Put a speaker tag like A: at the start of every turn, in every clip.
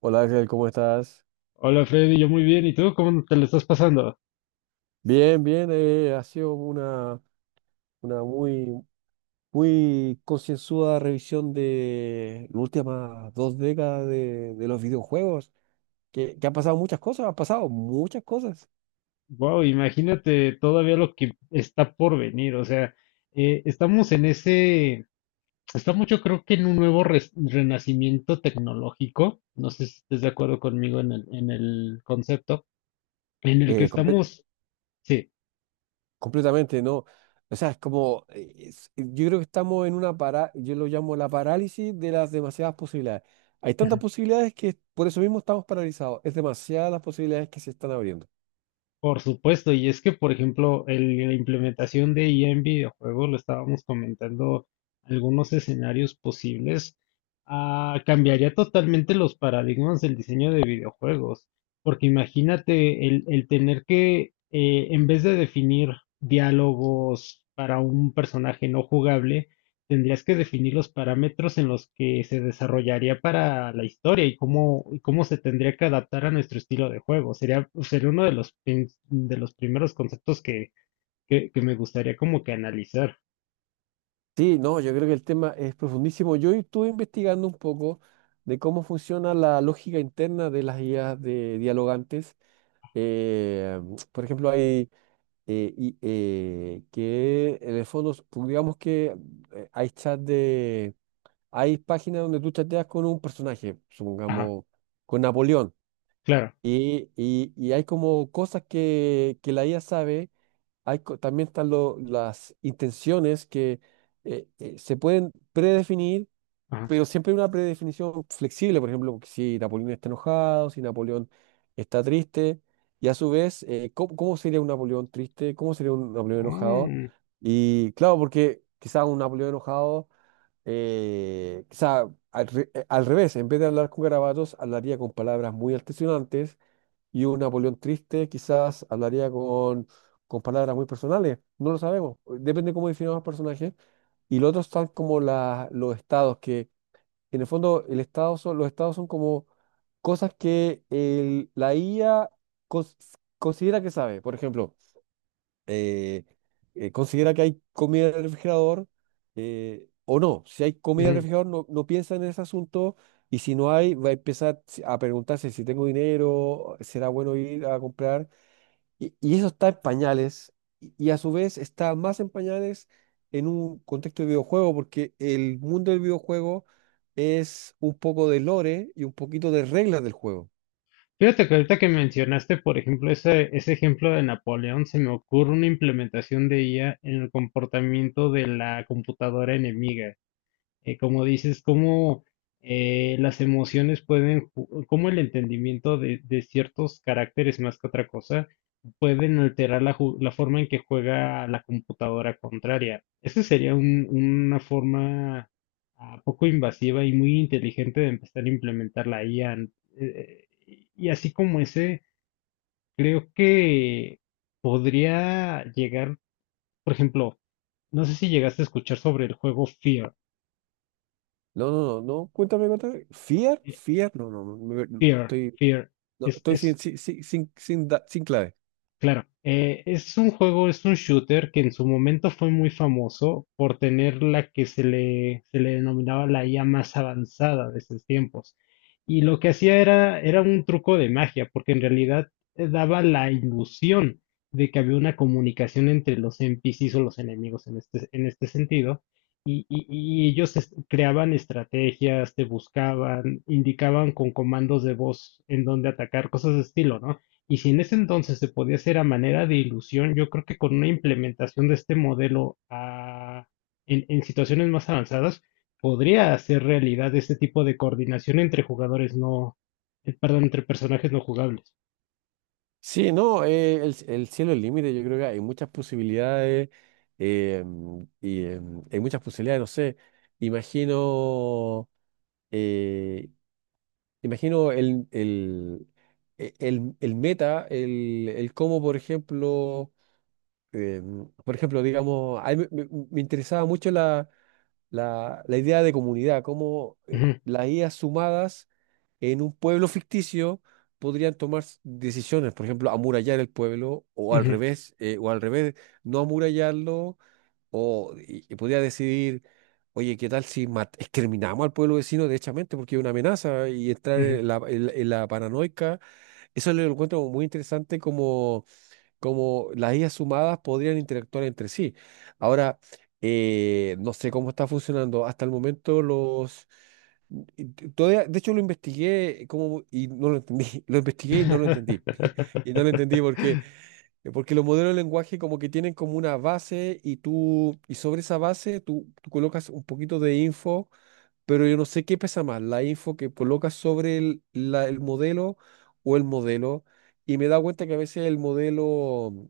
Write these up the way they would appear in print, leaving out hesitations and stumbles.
A: Hola Axel, ¿cómo estás?
B: Hola Freddy, yo muy bien. ¿Y tú cómo te lo estás pasando?
A: Bien, bien, ha sido una muy, muy concienzuda revisión de las últimas dos décadas de los videojuegos, que han pasado muchas cosas, han pasado muchas cosas,
B: Wow, imagínate todavía lo que está por venir. O sea, estamos en estamos yo creo que en un nuevo renacimiento tecnológico. No sé si estés de acuerdo conmigo en en el concepto, en el que
A: eh, comple-
B: estamos, sí.
A: completamente, ¿no? O sea, es como, yo creo que estamos en una yo lo llamo la parálisis de las demasiadas posibilidades. Hay tantas posibilidades que por eso mismo estamos paralizados, es demasiadas las posibilidades que se están abriendo.
B: Por supuesto, y es que, por ejemplo, la implementación de IA en videojuegos, lo estábamos comentando, algunos escenarios posibles, cambiaría totalmente los paradigmas del diseño de videojuegos. Porque imagínate el tener que, en vez de definir diálogos para un personaje no jugable, tendrías que definir los parámetros en los que se desarrollaría para la historia y y cómo se tendría que adaptar a nuestro estilo de juego. Sería uno de de los primeros conceptos que me gustaría como que analizar.
A: Sí, no, yo creo que el tema es profundísimo. Yo estuve investigando un poco de cómo funciona la lógica interna de las guías de dialogantes. Eh, por ejemplo, que en el fondo, pues, digamos que eh, hay chat de, hay páginas donde tú chateas con un personaje,
B: Ajá,
A: supongamos con Napoleón,
B: claro.
A: y hay como cosas que la IA sabe. También están las intenciones que se pueden predefinir,
B: Ajá.
A: pero siempre hay una predefinición flexible. Por ejemplo, si Napoleón está enojado, si Napoleón está triste, y a su vez, ¿cómo, cómo sería un Napoleón triste? ¿Cómo sería un Napoleón enojado?
B: Mm,
A: Y claro, porque quizás un Napoleón enojado, al revés, en vez de hablar con garabatos, hablaría con palabras muy altisonantes y un Napoleón triste quizás hablaría con palabras muy personales, no lo sabemos, depende cómo definamos el personaje. Y los otros están como los estados, que en el fondo el estado son, los estados son como cosas que la IA cons- considera que sabe. Por ejemplo, eh, considera que hay comida en el refrigerador o no. Si hay comida en el
B: mm.
A: refrigerador, no, no piensa en ese asunto y si no hay, va a empezar a preguntarse si tengo dinero, será bueno ir a comprar. Y eso está en pañales y a su vez está más en pañales en un contexto de videojuego porque el mundo del videojuego es un poco de lore y un poquito de reglas del juego.
B: Fíjate que ahorita que mencionaste, por ejemplo, ese ejemplo de Napoleón, se me ocurre una implementación de IA en el comportamiento de la computadora enemiga. Eh, como dices, cómo las emociones pueden, cómo el entendimiento de ciertos caracteres más que otra cosa pueden alterar la forma en que juega la computadora contraria. Esa sería una forma poco invasiva y muy inteligente de empezar a implementar la IA. Y así como ese, creo que podría llegar, por ejemplo, no sé si llegaste a escuchar sobre el juego Fear.
A: No, no, no, no, cuéntame, cuéntame. ¿Fear?
B: eh,
A: ¿Fear?
B: Fear,
A: Estoy
B: fear.
A: No,
B: Es,
A: estoy sin,
B: es,
A: sin, sin, sin, sin clave.
B: Claro, es un juego, es un shooter que en su momento fue muy famoso por tener la que se se le denominaba la IA más avanzada de esos tiempos. Y lo que hacía era un truco de magia, porque en realidad daba la ilusión de que había una comunicación entre los NPCs o los enemigos en en este sentido, y ellos creaban estrategias, te buscaban, indicaban con comandos de voz en dónde atacar, cosas de estilo, ¿no? Y si en ese entonces se podía hacer a manera de ilusión, yo creo que con una implementación de este modelo en situaciones más avanzadas, podría hacer realidad este tipo de coordinación entre jugadores no, perdón, entre personajes no jugables.
A: Sí, no, el cielo es el límite, yo creo que hay muchas posibilidades hay muchas posibilidades, no sé, imagino, eh, imagino el meta, el cómo, eh, por ejemplo, digamos, a mí me interesaba mucho la idea de comunidad, cómo
B: Ujú,
A: las ideas sumadas en un pueblo ficticio podrían tomar decisiones, por ejemplo, amurallar el pueblo o al
B: ujú,
A: revés, no amurallarlo, o y podría decidir, oye, ¿qué tal si exterminamos al pueblo vecino derechamente porque es una amenaza y entrar
B: ujú.
A: en en la paranoica? Eso lo encuentro muy interesante como como las IAs sumadas podrían interactuar entre sí. Ahora, no sé cómo está funcionando. Hasta el momento los... Todavía, de hecho, lo investigué y no lo entendí. Lo investigué y no lo entendí. Y no lo entendí porque los modelos de lenguaje como que tienen como una base y tú, y sobre esa base tú colocas un poquito de info pero yo no sé qué pesa más, la info que colocas sobre el modelo o el modelo, y me he dado cuenta que a veces el modelo,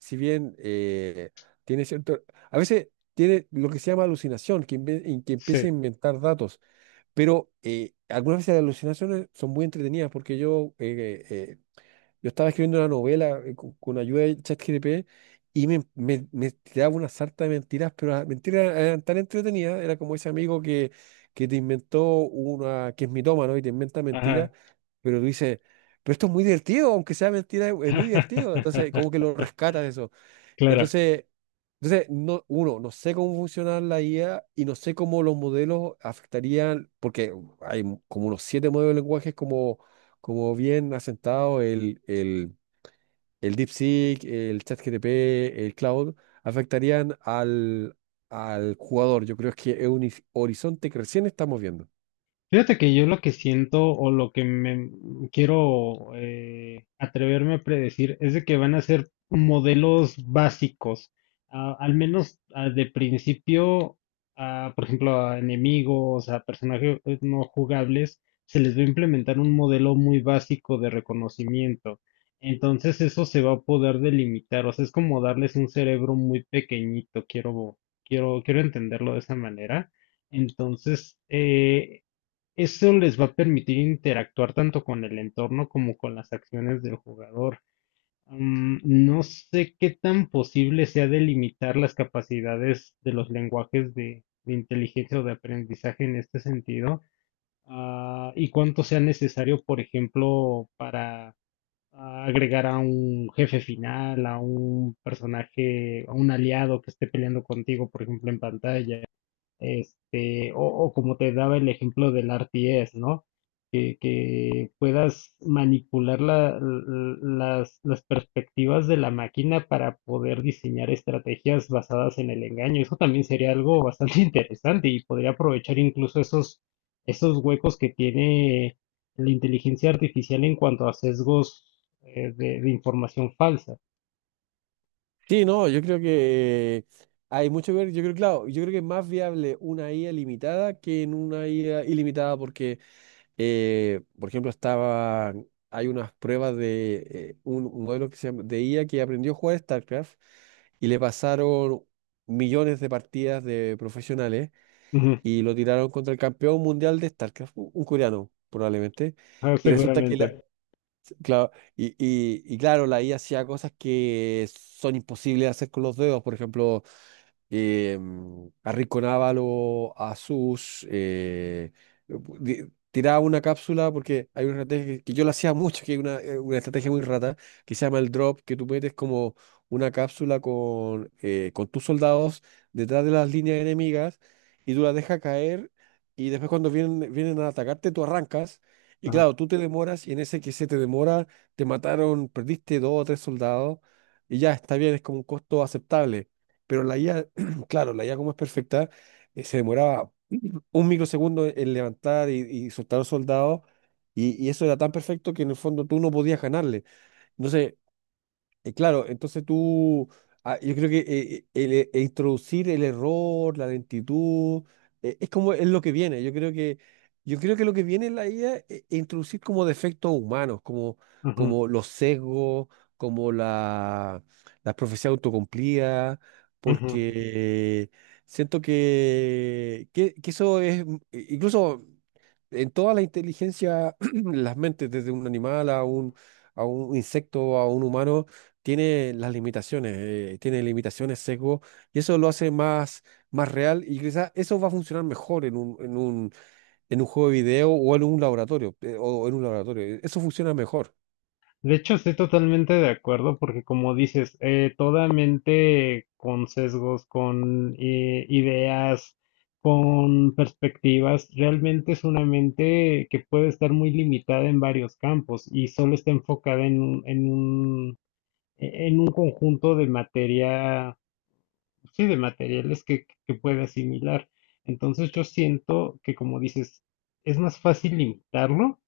A: si bien tiene cierto, a veces tiene lo que se llama alucinación, en que empieza
B: Sí,
A: a inventar datos, pero algunas veces las alucinaciones son muy entretenidas porque yo estaba escribiendo una novela con ayuda de ChatGPT y me tiraba una sarta de mentiras, pero las mentiras eran tan entretenidas, era como ese amigo que te inventó una, que es mitómano y te inventa mentiras,
B: ajá.
A: pero tú dices, pero esto es muy divertido, aunque sea mentira, es muy divertido. Entonces, como que lo rescatas eso.
B: Claro.
A: Entonces, entonces no, uno, no sé cómo funciona la IA y no sé cómo los modelos afectarían, porque como unos siete modelos de lenguajes como, como bien asentados, el DeepSeek, el ChatGPT, el Cloud, afectarían al jugador. Yo creo que es un horizonte que recién estamos viendo.
B: Fíjate que yo lo que siento o lo que me quiero atreverme a predecir es de que van a ser modelos básicos, ah, al menos ah, de principio, ah, por ejemplo, a enemigos, a personajes no jugables, se les va a implementar un modelo muy básico de reconocimiento. Entonces eso se va a poder delimitar, o sea, es como darles un cerebro muy pequeñito, quiero entenderlo de esa manera. Entonces, eso les va a permitir interactuar tanto con el entorno como con las acciones del jugador. Mm, no sé qué tan posible sea delimitar las capacidades de los lenguajes de inteligencia o de aprendizaje en este sentido, ah, y cuánto sea necesario, por ejemplo, para ah, agregar a un jefe final, a un personaje, a un aliado que esté peleando contigo, por ejemplo, en pantalla este, o como te daba el ejemplo del RTS, ¿no? Que puedas manipular las perspectivas de la máquina para poder diseñar estrategias basadas en el engaño. Eso también sería algo bastante interesante y podría aprovechar incluso esos huecos que tiene la inteligencia artificial en cuanto a sesgos de información falsa.
A: Sí, no, yo creo que hay mucho que ver. Yo creo, claro, yo creo que es más viable una IA limitada que en una IA ilimitada, porque por ejemplo, estaba, hay unas pruebas de un modelo que se llama, de IA que aprendió a jugar StarCraft y le pasaron millones de partidas de profesionales
B: Ujú.
A: y lo tiraron contra el campeón mundial de StarCraft, un coreano probablemente.
B: Ah,
A: Y resulta
B: seguramente.
A: claro, y claro, la IA hacía cosas que son imposibles de hacer con los dedos, por ejemplo, eh, a Rico Návalo a Sus, tiraba una cápsula porque hay una estrategia que yo la hacía mucho, que es una estrategia muy rata, que se llama el drop, que tú metes como una cápsula con tus soldados detrás de las líneas enemigas y tú las dejas caer y después cuando vienen, vienen a atacarte tú arrancas. Y
B: Ajá.
A: claro, tú te demoras y en ese que se te demora, te mataron, perdiste dos o tres soldados y ya está bien, es como un costo aceptable pero la IA claro, la IA como es perfecta, se demoraba un microsegundo en levantar y soltar a los soldados, y eso era tan perfecto que en el fondo tú no podías ganarle. Entonces, claro, entonces tú, yo creo que el, e introducir el error, la lentitud, es como es lo que viene. Yo creo yo creo que lo que viene en la IA es introducir como defectos humanos, como,
B: Ujú.
A: como los sesgos, como la profecía autocumplida,
B: Ujú.
A: porque siento que eso es, incluso en toda la inteligencia, las mentes, desde un animal a un insecto, a un humano, tiene las limitaciones, tiene limitaciones, sesgo, y eso lo hace más, más real y quizás eso va a funcionar mejor en un, en un, en un juego de video o en un laboratorio, eso funciona mejor.
B: De hecho, estoy totalmente de acuerdo porque como dices, toda mente con sesgos, con ideas, con perspectivas, realmente es una mente que puede estar muy limitada en varios campos y solo está enfocada en en un conjunto de materia, sí, de materiales que puede asimilar. Entonces yo siento que como dices, es más fácil limitarlo,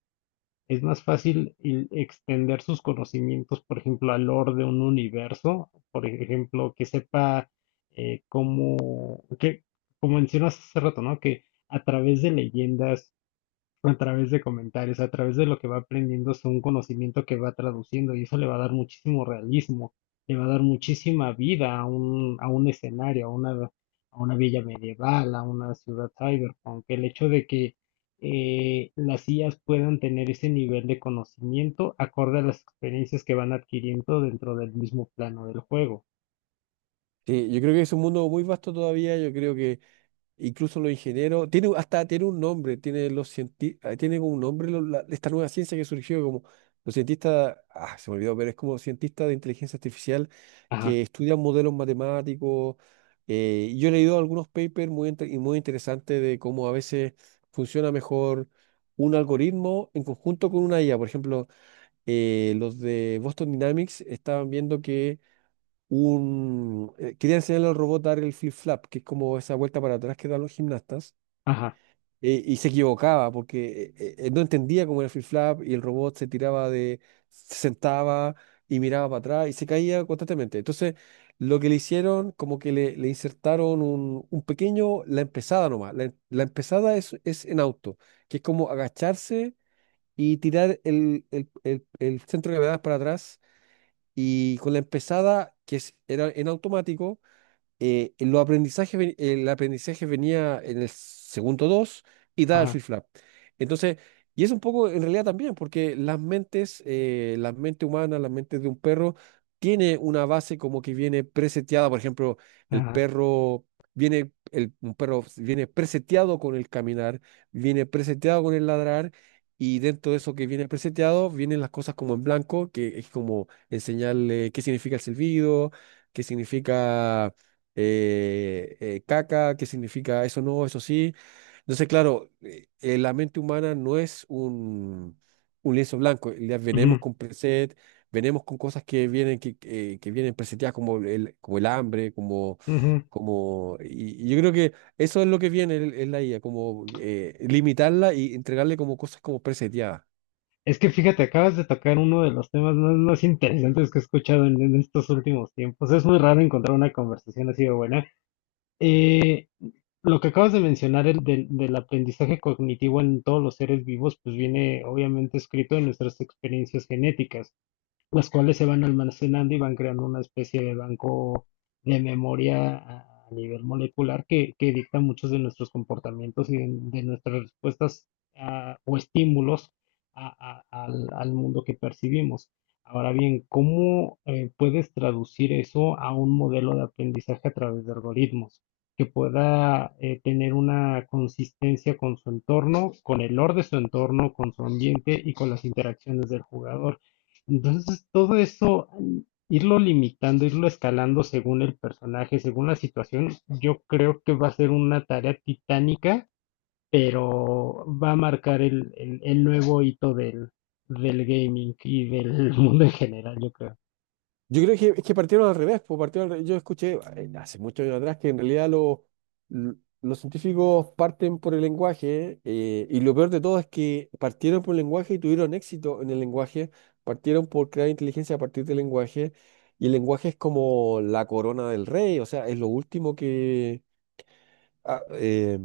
B: es más fácil el extender sus conocimientos, por ejemplo, al lore de un universo, por ejemplo, que sepa eh, cómo, que, como mencionas hace rato, ¿no? Que a través de leyendas, a través de comentarios, a través de lo que va aprendiendo, es un conocimiento que va traduciendo y eso le va a dar muchísimo realismo, le va a dar muchísima vida a a un escenario, a una villa medieval, a una ciudad cyberpunk. El hecho de que las IAs puedan tener ese nivel de conocimiento acorde a las experiencias que van adquiriendo dentro del mismo plano del juego.
A: Sí, yo creo que es un mundo muy vasto todavía. Yo creo que incluso los ingenieros, hasta tiene un nombre, tiene los tiene como un nombre esta nueva ciencia que surgió como los cientistas, ah, se me olvidó, pero es como cientistas de inteligencia artificial
B: Ajá,
A: que estudian modelos matemáticos. Y yo he leído algunos papers muy, y muy interesantes de cómo a veces funciona mejor un algoritmo en conjunto con una IA. Por ejemplo, los de Boston Dynamics estaban viendo que un... quería enseñarle al robot a dar el flip-flap, que es como esa vuelta para atrás que dan los gimnastas,
B: ajá,
A: y se equivocaba porque no entendía cómo era el flip-flap y el robot se tiraba de... se sentaba y miraba para atrás y se caía constantemente. Entonces, lo que le hicieron, como que le insertaron un pequeño... la empezada nomás. La empezada es en auto, que es como agacharse y tirar el centro de gravedad para atrás. Y con la empezada, era en automático, el aprendizaje venía en el segundo 2 y da el
B: ajá,
A: flip-flap. Entonces, y es un poco en realidad también, porque las mentes, la mente humana, la mente de un perro, tiene una base como que viene preseteada. Por ejemplo, el
B: ajá.
A: perro un perro viene preseteado con el caminar, viene preseteado con el ladrar. Y dentro de eso que viene preseteado, vienen las cosas como en blanco, que es como enseñarle qué significa el silbido, qué significa caca, qué significa eso no, eso sí. Entonces, claro, la mente humana no es un lienzo blanco. Ya
B: Ujú,
A: venimos con preset, venimos con cosas que vienen, que vienen preseteadas como el hambre, como,
B: ujú.
A: como... Y, y yo creo que eso es lo que viene en la IA, como limitarla y entregarle como cosas como preseteadas.
B: Es que fíjate, acabas de tocar uno de los temas más interesantes que he escuchado en estos últimos tiempos. Es muy raro encontrar una conversación así de buena. Eh, lo que acabas de mencionar el del aprendizaje cognitivo en todos los seres vivos, pues viene obviamente escrito en nuestras experiencias genéticas, las cuales se van almacenando y van creando una especie de banco de memoria a nivel molecular que dicta muchos de nuestros comportamientos y de nuestras respuestas ah, o estímulos al mundo que percibimos. Ahora bien, ¿cómo puedes traducir eso a un modelo de aprendizaje a través de algoritmos que pueda tener una consistencia con su entorno, con el orden de su entorno, con su ambiente y con las interacciones del jugador? Entonces, todo eso, irlo limitando, irlo escalando según el personaje, según la situación, yo creo que va a ser una tarea titánica, pero va a marcar el nuevo hito del gaming y del mundo en general, yo creo.
A: Yo creo que es que partieron al revés, pues yo escuché hace muchos años atrás que en realidad l- los científicos parten por el lenguaje y lo peor de todo es que partieron por el lenguaje y tuvieron éxito en el lenguaje, partieron por crear inteligencia a partir del lenguaje y el lenguaje es como la corona del rey, o sea, es lo último que... ah, eh,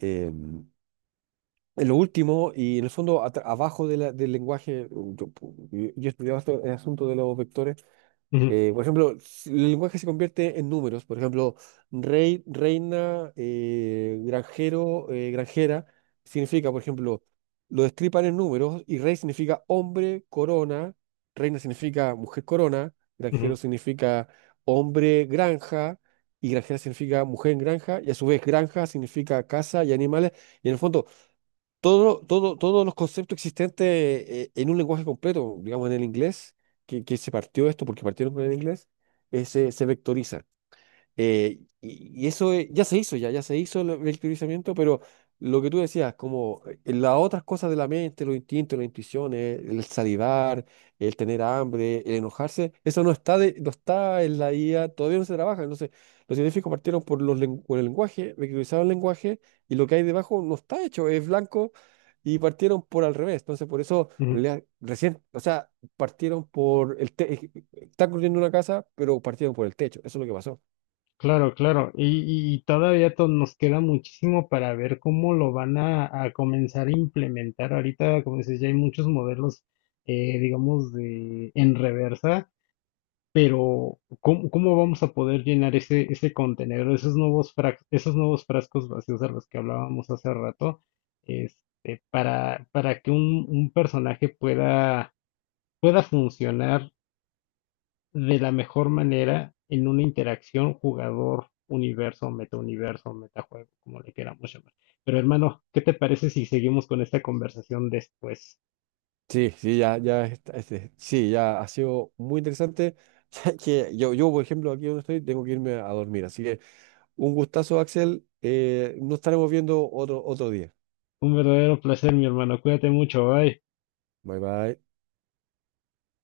A: eh, es lo último y en el fondo abajo de del lenguaje, yo estudiaba el asunto de los vectores.
B: Ujú,
A: Por ejemplo, si el lenguaje se convierte en números, por ejemplo, rey, reina, granjero, granjera, significa, por ejemplo, lo destripan en números y rey significa hombre, corona, reina significa mujer corona, granjero
B: ujú,
A: significa hombre, granja, y granjera significa mujer en granja, y a su vez granja significa casa y animales, y en el fondo todos los conceptos existentes en un lenguaje completo, digamos en el inglés, que se partió esto porque partieron con el inglés, se vectoriza. Y eso ya se hizo, ya se hizo el teorizamiento, pero lo que tú decías, como las otras cosas de la mente, los instintos, las intuiciones, el salivar, el tener hambre, el enojarse, eso no está, no está en la IA, todavía no se trabaja. Entonces, los científicos partieron por, por el lenguaje, reutilizaron el lenguaje y lo que hay debajo no está hecho, es blanco y partieron por al revés. Entonces, por eso,
B: ujú.
A: en realidad, recién, o sea, partieron por el techo, están construyendo una casa, pero partieron por el techo, eso es lo que pasó.
B: Claro, claro. Y todavía nos queda muchísimo para ver cómo lo van a comenzar a implementar. Ahorita, como dices, ya hay muchos modelos, digamos, de, en reversa. Pero, ¿cómo vamos a poder llenar ese contenedor, esos nuevos esos nuevos frascos vacíos a los que hablábamos hace rato, este, para que un personaje pueda funcionar de la mejor manera en una interacción jugador, universo, metauniverso, metajuego, como le queramos llamar? Pero hermano, ¿qué te parece si seguimos con esta conversación después?
A: Sí, sí, sí, ya ha sido muy interesante. Ya que yo, por ejemplo, aquí donde estoy, tengo que irme a dormir. Así que un gustazo, Axel. Nos estaremos viendo otro día.
B: Un verdadero placer, mi hermano. Cuídate mucho. Bye.
A: Bye, bye.